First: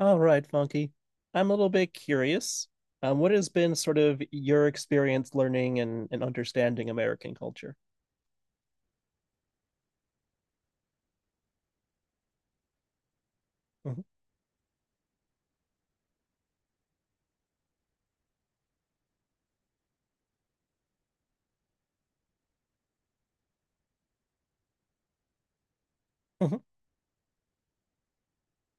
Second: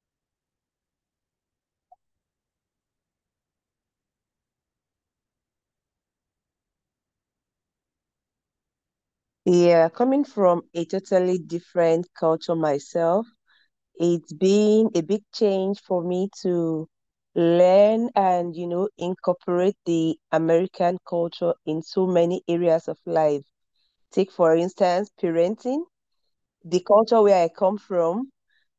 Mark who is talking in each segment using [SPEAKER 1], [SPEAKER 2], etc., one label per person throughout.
[SPEAKER 1] All right, Funky. I'm a little bit curious. What has been sort of your experience learning and understanding American culture?
[SPEAKER 2] Yeah, coming from a totally different culture myself,
[SPEAKER 1] Mhm,
[SPEAKER 2] it's been a big change for me to learn and incorporate the American culture in so many areas of life. Take, for instance, parenting.
[SPEAKER 1] mhm,
[SPEAKER 2] The culture where I come from,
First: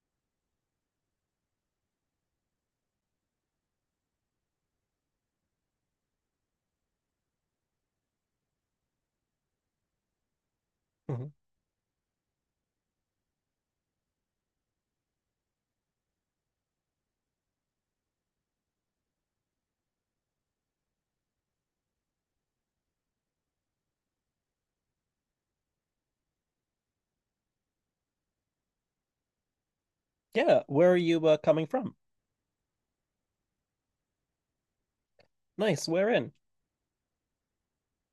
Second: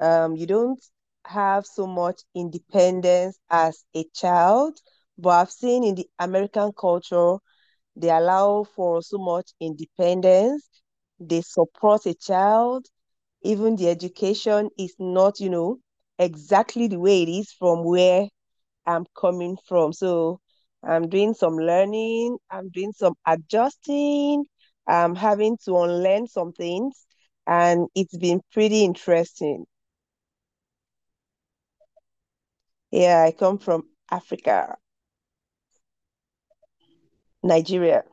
[SPEAKER 2] you don't have so much independence as a child, but I've seen in the American culture, they allow for so much independence
[SPEAKER 1] mhm.
[SPEAKER 2] they support a child, even the education is not exactly the way it is from where I'm coming from. So I'm doing some learning, I'm doing some adjusting, I'm having to unlearn some things, and it's been pretty interesting.
[SPEAKER 1] Yeah, where are you coming from?
[SPEAKER 2] Yeah, I come from Africa,
[SPEAKER 1] Nice, where in?
[SPEAKER 2] Nigeria.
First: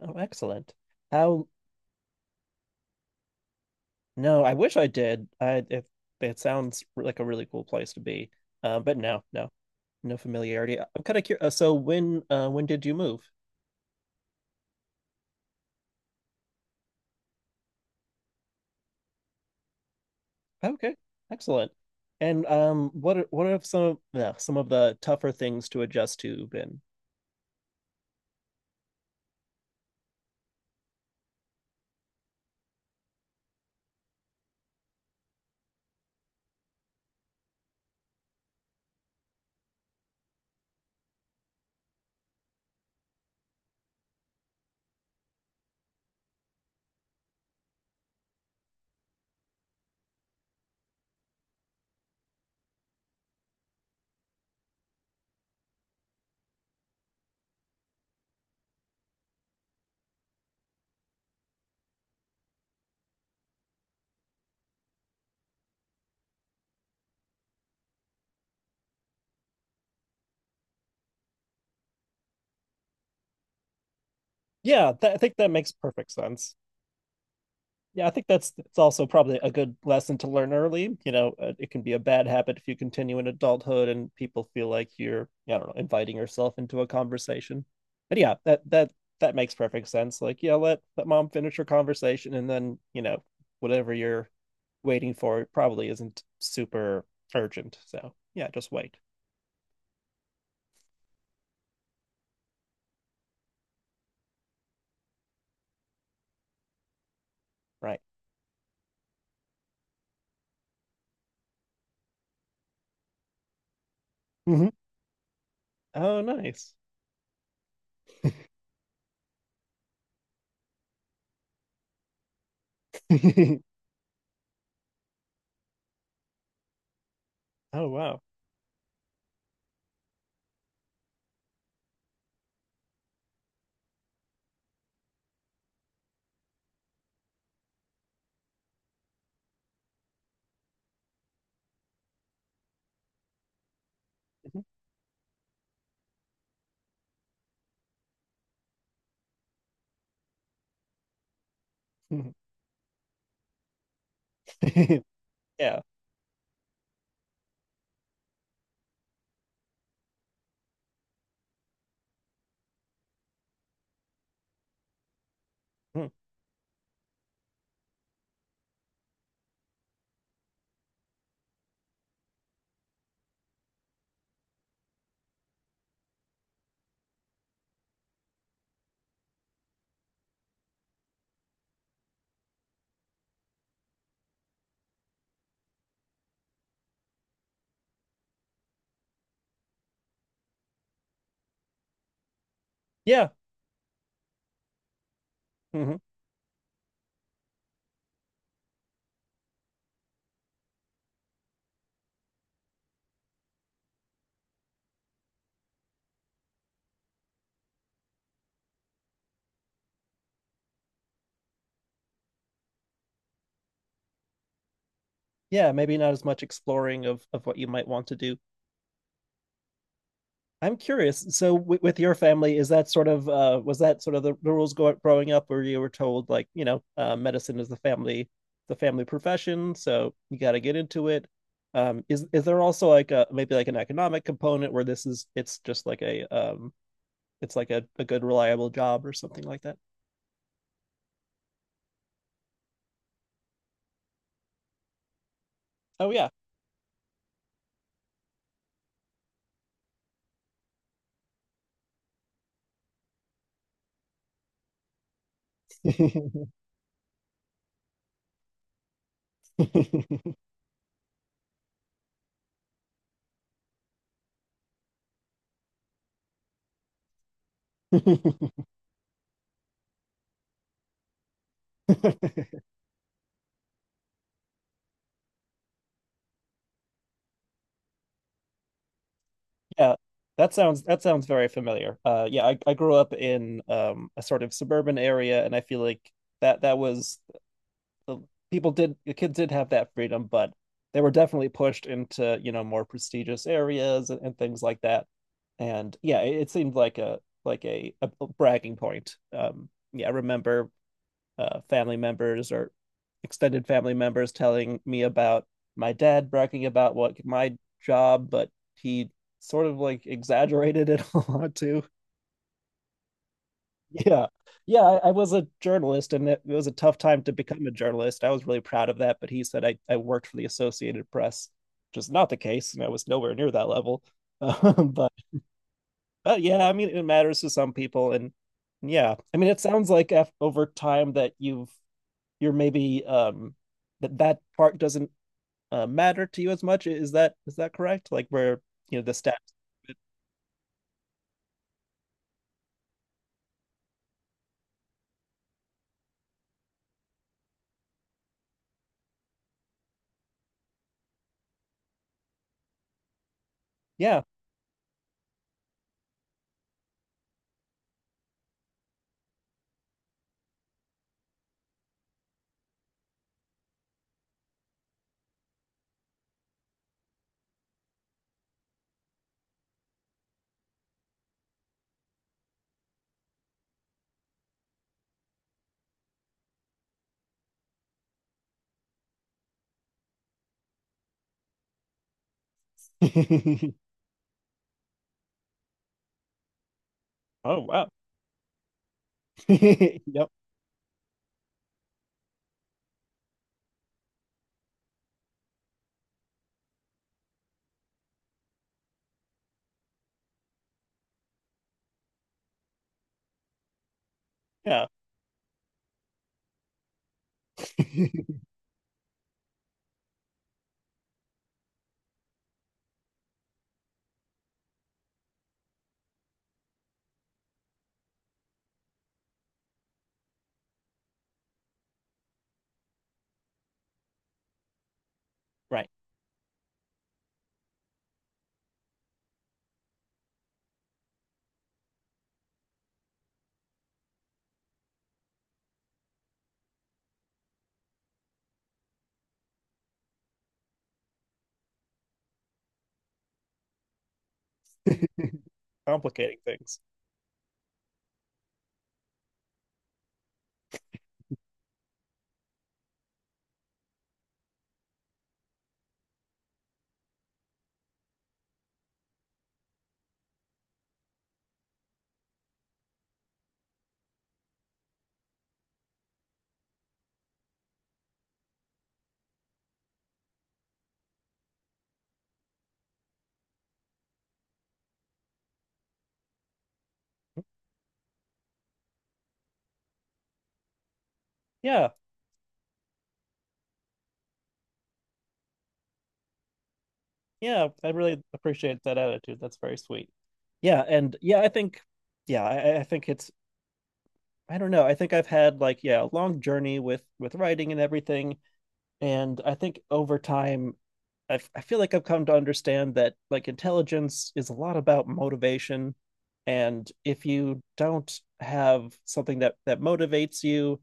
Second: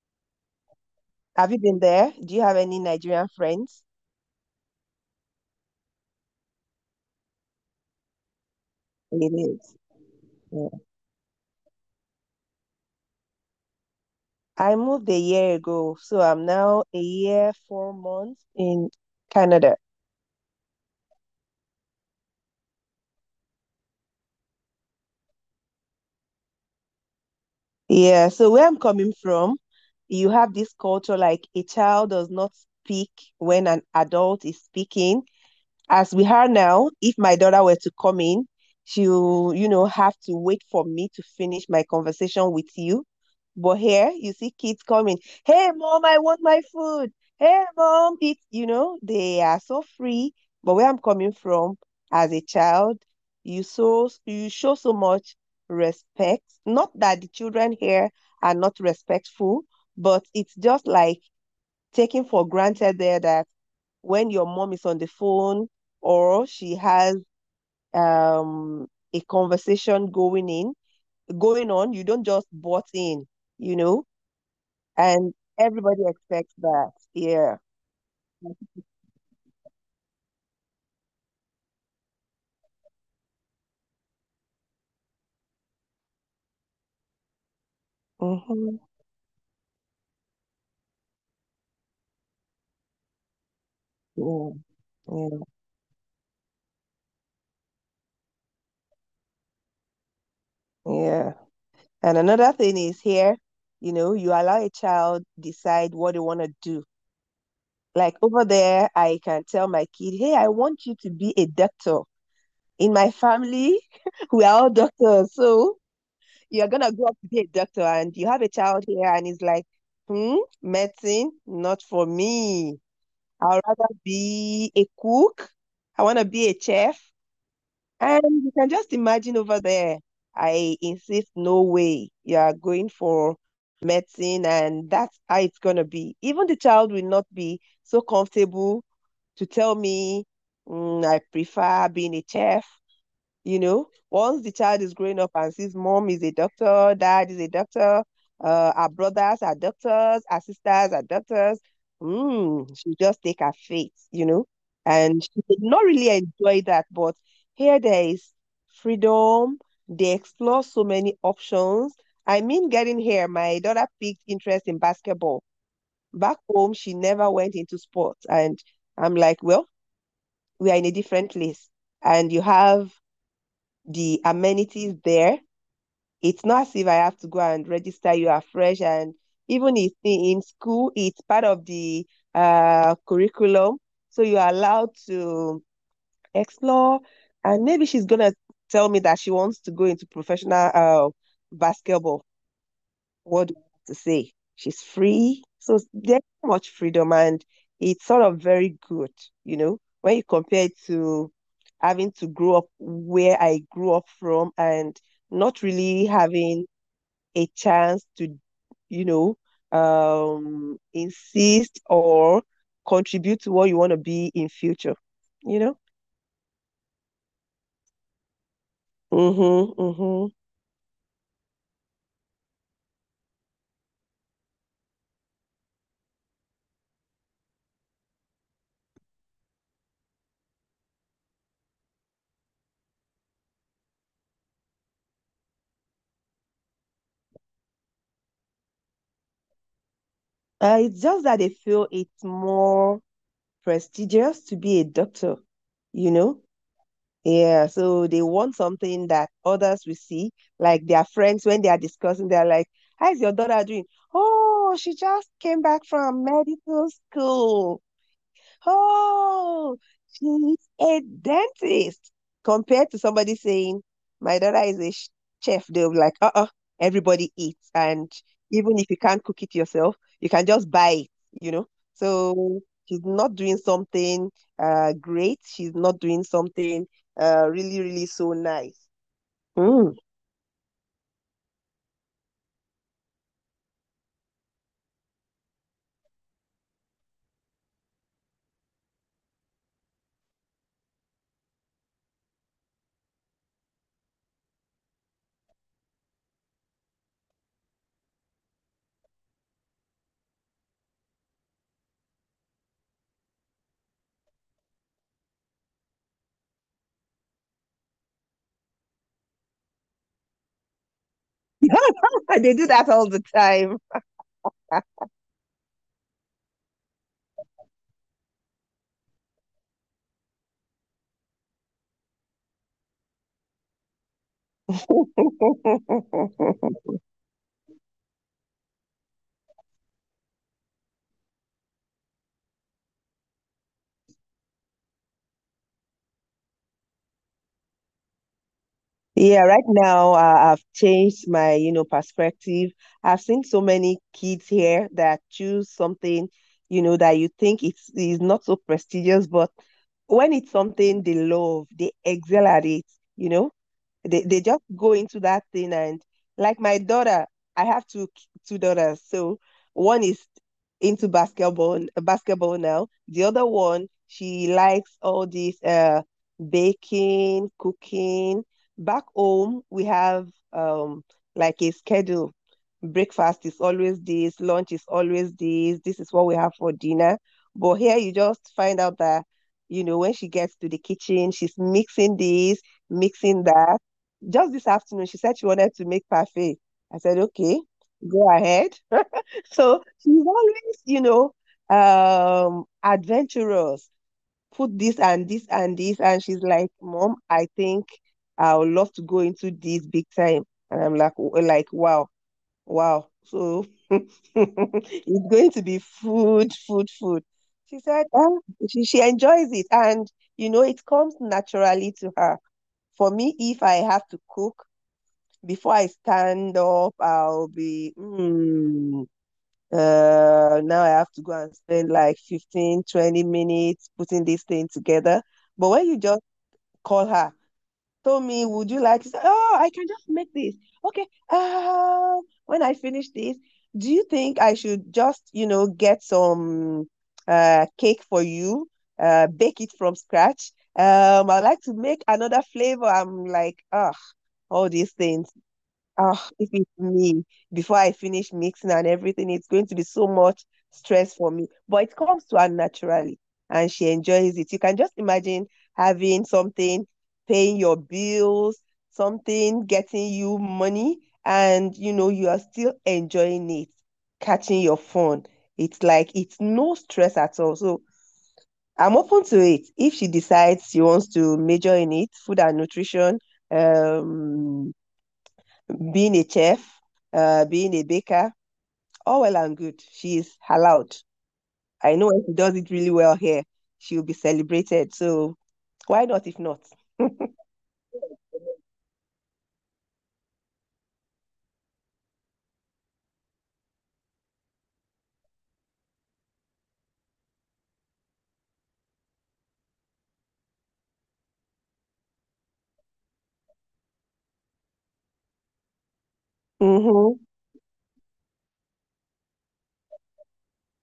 [SPEAKER 1] Oh, excellent. How?
[SPEAKER 2] Have you been there? Do you have any Nigerian friends?
[SPEAKER 1] No, I wish I did. I if it sounds like a really cool place to be. But no, no,
[SPEAKER 2] It
[SPEAKER 1] no familiarity.
[SPEAKER 2] is.
[SPEAKER 1] I'm kind of curious. So when did you move?
[SPEAKER 2] I moved a year ago, so I'm now a year, 4 months in Canada.
[SPEAKER 1] Okay, excellent. And what are, what have some of the tougher things to adjust to been?
[SPEAKER 2] Yeah, so where I'm coming from, you have this culture like a child does not speak when an adult is speaking. As we are now, if my daughter were to come in, she'll have to wait for me to finish my conversation with you. But here, you see kids coming. Hey, mom, I want my food. Hey, mom, they are so free. But where I'm coming from as a child, you show so much respect. Not that the children here are not respectful, but it's just like taking for granted there that when your mom is on the phone or she has um a conversation going on you don't just butt in you know
[SPEAKER 1] Yeah, th I
[SPEAKER 2] and
[SPEAKER 1] think that makes
[SPEAKER 2] everybody
[SPEAKER 1] perfect
[SPEAKER 2] expects
[SPEAKER 1] sense.
[SPEAKER 2] that, yeah.
[SPEAKER 1] Yeah, I think that's it's also probably a good lesson to learn early. You know, it can be a bad habit if you continue in adulthood and people feel like you're, I don't know, inviting yourself into a conversation. But yeah, that
[SPEAKER 2] Hmm.
[SPEAKER 1] that that makes perfect sense. Like, yeah, let mom finish her conversation and then, you know, whatever you're
[SPEAKER 2] Yeah.
[SPEAKER 1] waiting
[SPEAKER 2] Yeah,
[SPEAKER 1] for it probably isn't super urgent. So, yeah, just wait.
[SPEAKER 2] yeah. And another thing is here, you allow a child decide what they want to do.
[SPEAKER 1] Right.
[SPEAKER 2] Like over there, I can tell my kid, hey, I want you to be a doctor. In my family, we are
[SPEAKER 1] Hmm.
[SPEAKER 2] all doctors. So
[SPEAKER 1] Oh,
[SPEAKER 2] you're
[SPEAKER 1] nice.
[SPEAKER 2] gonna grow up to be a doctor and you have a child here and it's like, hmm, medicine, not for me. I'd rather be a cook. I wanna be a chef.
[SPEAKER 1] Oh, wow.
[SPEAKER 2] And you can just imagine over there. I insist, no way. You are going for medicine and that's how it's gonna be. Even the child will not be so comfortable to tell me, "Mm, I prefer being a chef." You know, once the child is growing up and sees mom is a doctor, dad is a doctor, our brothers are doctors, our sisters are doctors, she just take her fate, you know. And she did
[SPEAKER 1] Yeah.
[SPEAKER 2] not really enjoy that, but here there is freedom. They explore so many options. I mean, getting here, my daughter picked interest in basketball.
[SPEAKER 1] Mhm.
[SPEAKER 2] Back home, she never went into sports. And I'm like, well, we are in a different place. And you have the amenities there. It's not as if I have to go and register you afresh. And even if in school, it's part of the curriculum. So you're allowed to explore. And maybe she's going to tell me that she wants to go into professional basketball.
[SPEAKER 1] Yeah.
[SPEAKER 2] What do you have to say? She's free. So
[SPEAKER 1] Mm-hmm.
[SPEAKER 2] there's so much freedom and it's sort of very good, when you compare it to having to grow up where I grew up from and not really having a chance to, you know, insist or contribute to what you want to be in future, you
[SPEAKER 1] Yeah,
[SPEAKER 2] know?
[SPEAKER 1] maybe not as much exploring of what you might want to do.
[SPEAKER 2] Mm-hmm, mm-hmm.
[SPEAKER 1] I'm curious. So with your family, is that sort of was that sort of the, growing up where you were told like, you know, medicine is the family profession, so you got to get into it. Is there also like a maybe like an economic component where this is it's just like a it's like a good reliable job or something like that?
[SPEAKER 2] It's just that they feel it's more prestigious to be a doctor,
[SPEAKER 1] Oh
[SPEAKER 2] you
[SPEAKER 1] yeah.
[SPEAKER 2] know? Yeah, so they want something that others will see, like their friends when they are discussing, they're like, "How's your daughter doing? Oh, she just came back from medical school. Oh, she's a dentist." Compared to somebody saying, my daughter is a chef, they'll be like, uh-uh, everybody eats. And even if you can't cook it yourself, you can just buy it, you know? So she's not doing something great. She's not doing something really, really so nice.
[SPEAKER 1] Yeah,
[SPEAKER 2] Mm.
[SPEAKER 1] that sounds very familiar. I grew up in a sort of suburban area, and I feel like that was the people did the kids did have that freedom, but they were definitely pushed into you know more prestigious areas and things like that. And yeah, it seemed like a like a bragging point. Yeah, I remember family members or extended family members telling me about my dad bragging about what my job, but he sort of like exaggerated it a lot too.
[SPEAKER 2] They do that all the time.
[SPEAKER 1] Yeah. Yeah, I was a journalist and it was a tough time to become a journalist. I was really proud of that, but he said I worked for the Associated Press, which is not the case, and I was nowhere near that level. But but yeah, I mean it matters to some people and yeah. I mean it sounds like af over time that you're maybe that part doesn't matter to you as much. Is that correct? Like where you know the
[SPEAKER 2] Yeah,
[SPEAKER 1] steps?
[SPEAKER 2] right now I've changed my perspective. I've seen so many kids here that choose something that you think it's is not so prestigious, but when it's something they love, they excel at it, you know.
[SPEAKER 1] Yeah.
[SPEAKER 2] They just go into that thing and like my daughter, I have two daughters. So one is into basketball now. The other one, she likes all this baking, cooking. Back home, we have um like a schedule breakfast is always this, lunch is always this, this is what we have for dinner. But here you just find out that when she gets to the kitchen, she's mixing this, mixing
[SPEAKER 1] Oh
[SPEAKER 2] that. Just this afternoon, she said she wanted to make parfait. I said, okay,
[SPEAKER 1] wow.
[SPEAKER 2] go ahead. So she's
[SPEAKER 1] Yep.
[SPEAKER 2] always adventurous. Put this and this and this. And she's like, Mom, I think I would love to go into this big time. And I'm like, wow, wow. So
[SPEAKER 1] Yeah.
[SPEAKER 2] it's going to be food, food, food. She said, "Ah, she enjoys it." And it comes naturally to her. For me, if I have to cook, before I stand up, I'll be, now I have to go and spend like 15, 20 minutes putting this thing together. But when
[SPEAKER 1] Right.
[SPEAKER 2] you just call her, told me, would you like to say, oh, I can just make this. Okay. When I finish this, do you think I should just get some cake for you, bake it from scratch? I'd like to make another flavor. I'm like, ah, all these things. Oh,
[SPEAKER 1] Complicating
[SPEAKER 2] if it's
[SPEAKER 1] things.
[SPEAKER 2] me, before I finish mixing and everything, it's going to be so much stress for me. But it comes to her naturally and she enjoys it. You can just imagine having something, paying your bills, something getting you money, and you are still enjoying it, catching your phone. It's like it's no stress at all. So I'm open to it. If she decides she wants to major in it, food and nutrition, um, being a chef, being a baker, all well and good. She is allowed.
[SPEAKER 1] Yeah.
[SPEAKER 2] I know if she does it really well here, she'll be celebrated. So why not if not?
[SPEAKER 1] Yeah. I really appreciate that attitude. That's very sweet. Yeah. And yeah, I think. Yeah, I think it's. I don't know. I think I've had like yeah a long journey with writing and everything, and I think over time I feel like I've come to understand that like intelligence is a lot about motivation, and
[SPEAKER 2] Mm-hmm.
[SPEAKER 1] if you don't have something that motivates you,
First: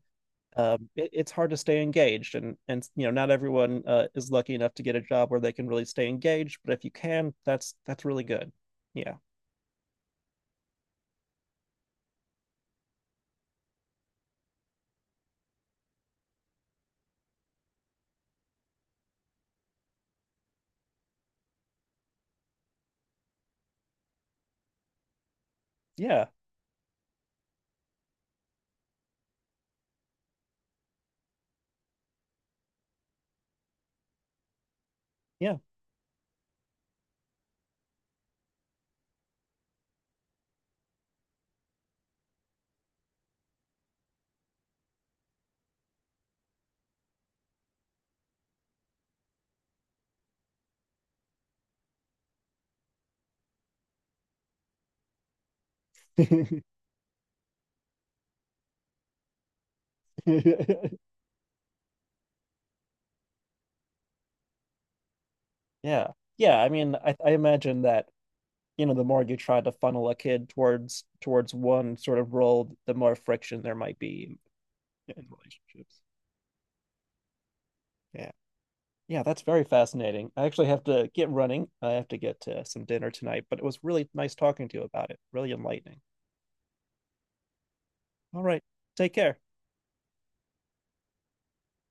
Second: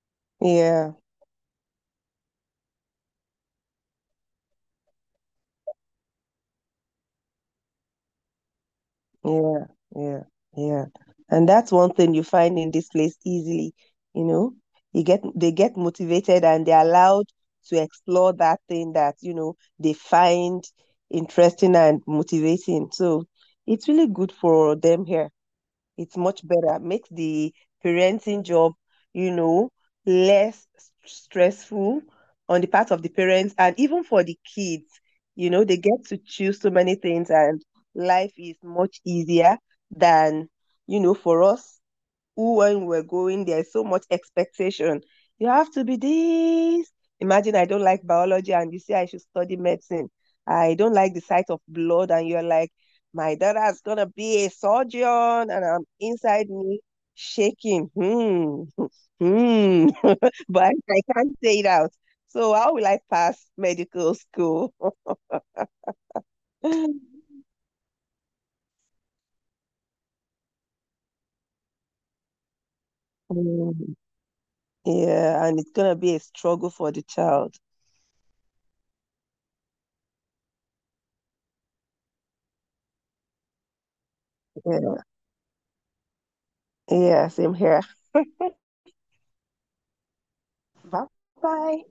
[SPEAKER 2] Yeah,
[SPEAKER 1] it's hard to stay engaged. And you know, not everyone is lucky enough to get a job where they can really stay engaged, but if you can, that's really good. Yeah,
[SPEAKER 2] yeah, yeah, yeah. And that's one thing you find in this place easily, you know. You get they get motivated and they're allowed to explore that thing that they find interesting and motivating. So it's really good for them here. It's
[SPEAKER 1] yeah,
[SPEAKER 2] much better. Makes the parenting job, you know, less stressful on the part of the parents and even for the kids. You
[SPEAKER 1] yeah,
[SPEAKER 2] know, they get to choose so many things and life is much easier than for us who when we're going, there's so much expectation. You have to be this. Imagine I don't like biology and you say I should study medicine. I don't like the sight of blood, and you're like, my daughter's gonna be a surgeon, and I'm inside me shaking. Hmm, hmm, but I can't say it out. So how will I pass medical school?
[SPEAKER 1] yeah, yeah. I mean, I imagine that you know the more you try to funnel a kid towards towards one sort of role, the more friction there might be yeah. In
[SPEAKER 2] Yeah, and it's gonna
[SPEAKER 1] relationships.
[SPEAKER 2] be a struggle for the child.
[SPEAKER 1] Yeah, yeah, that's very fascinating. I actually have to get running. I have to get some dinner tonight, but it was really nice talking to you
[SPEAKER 2] Yeah,
[SPEAKER 1] about it. Really enlightening.
[SPEAKER 2] yeah, same here.
[SPEAKER 1] All right. Take care.
[SPEAKER 2] Bye bye.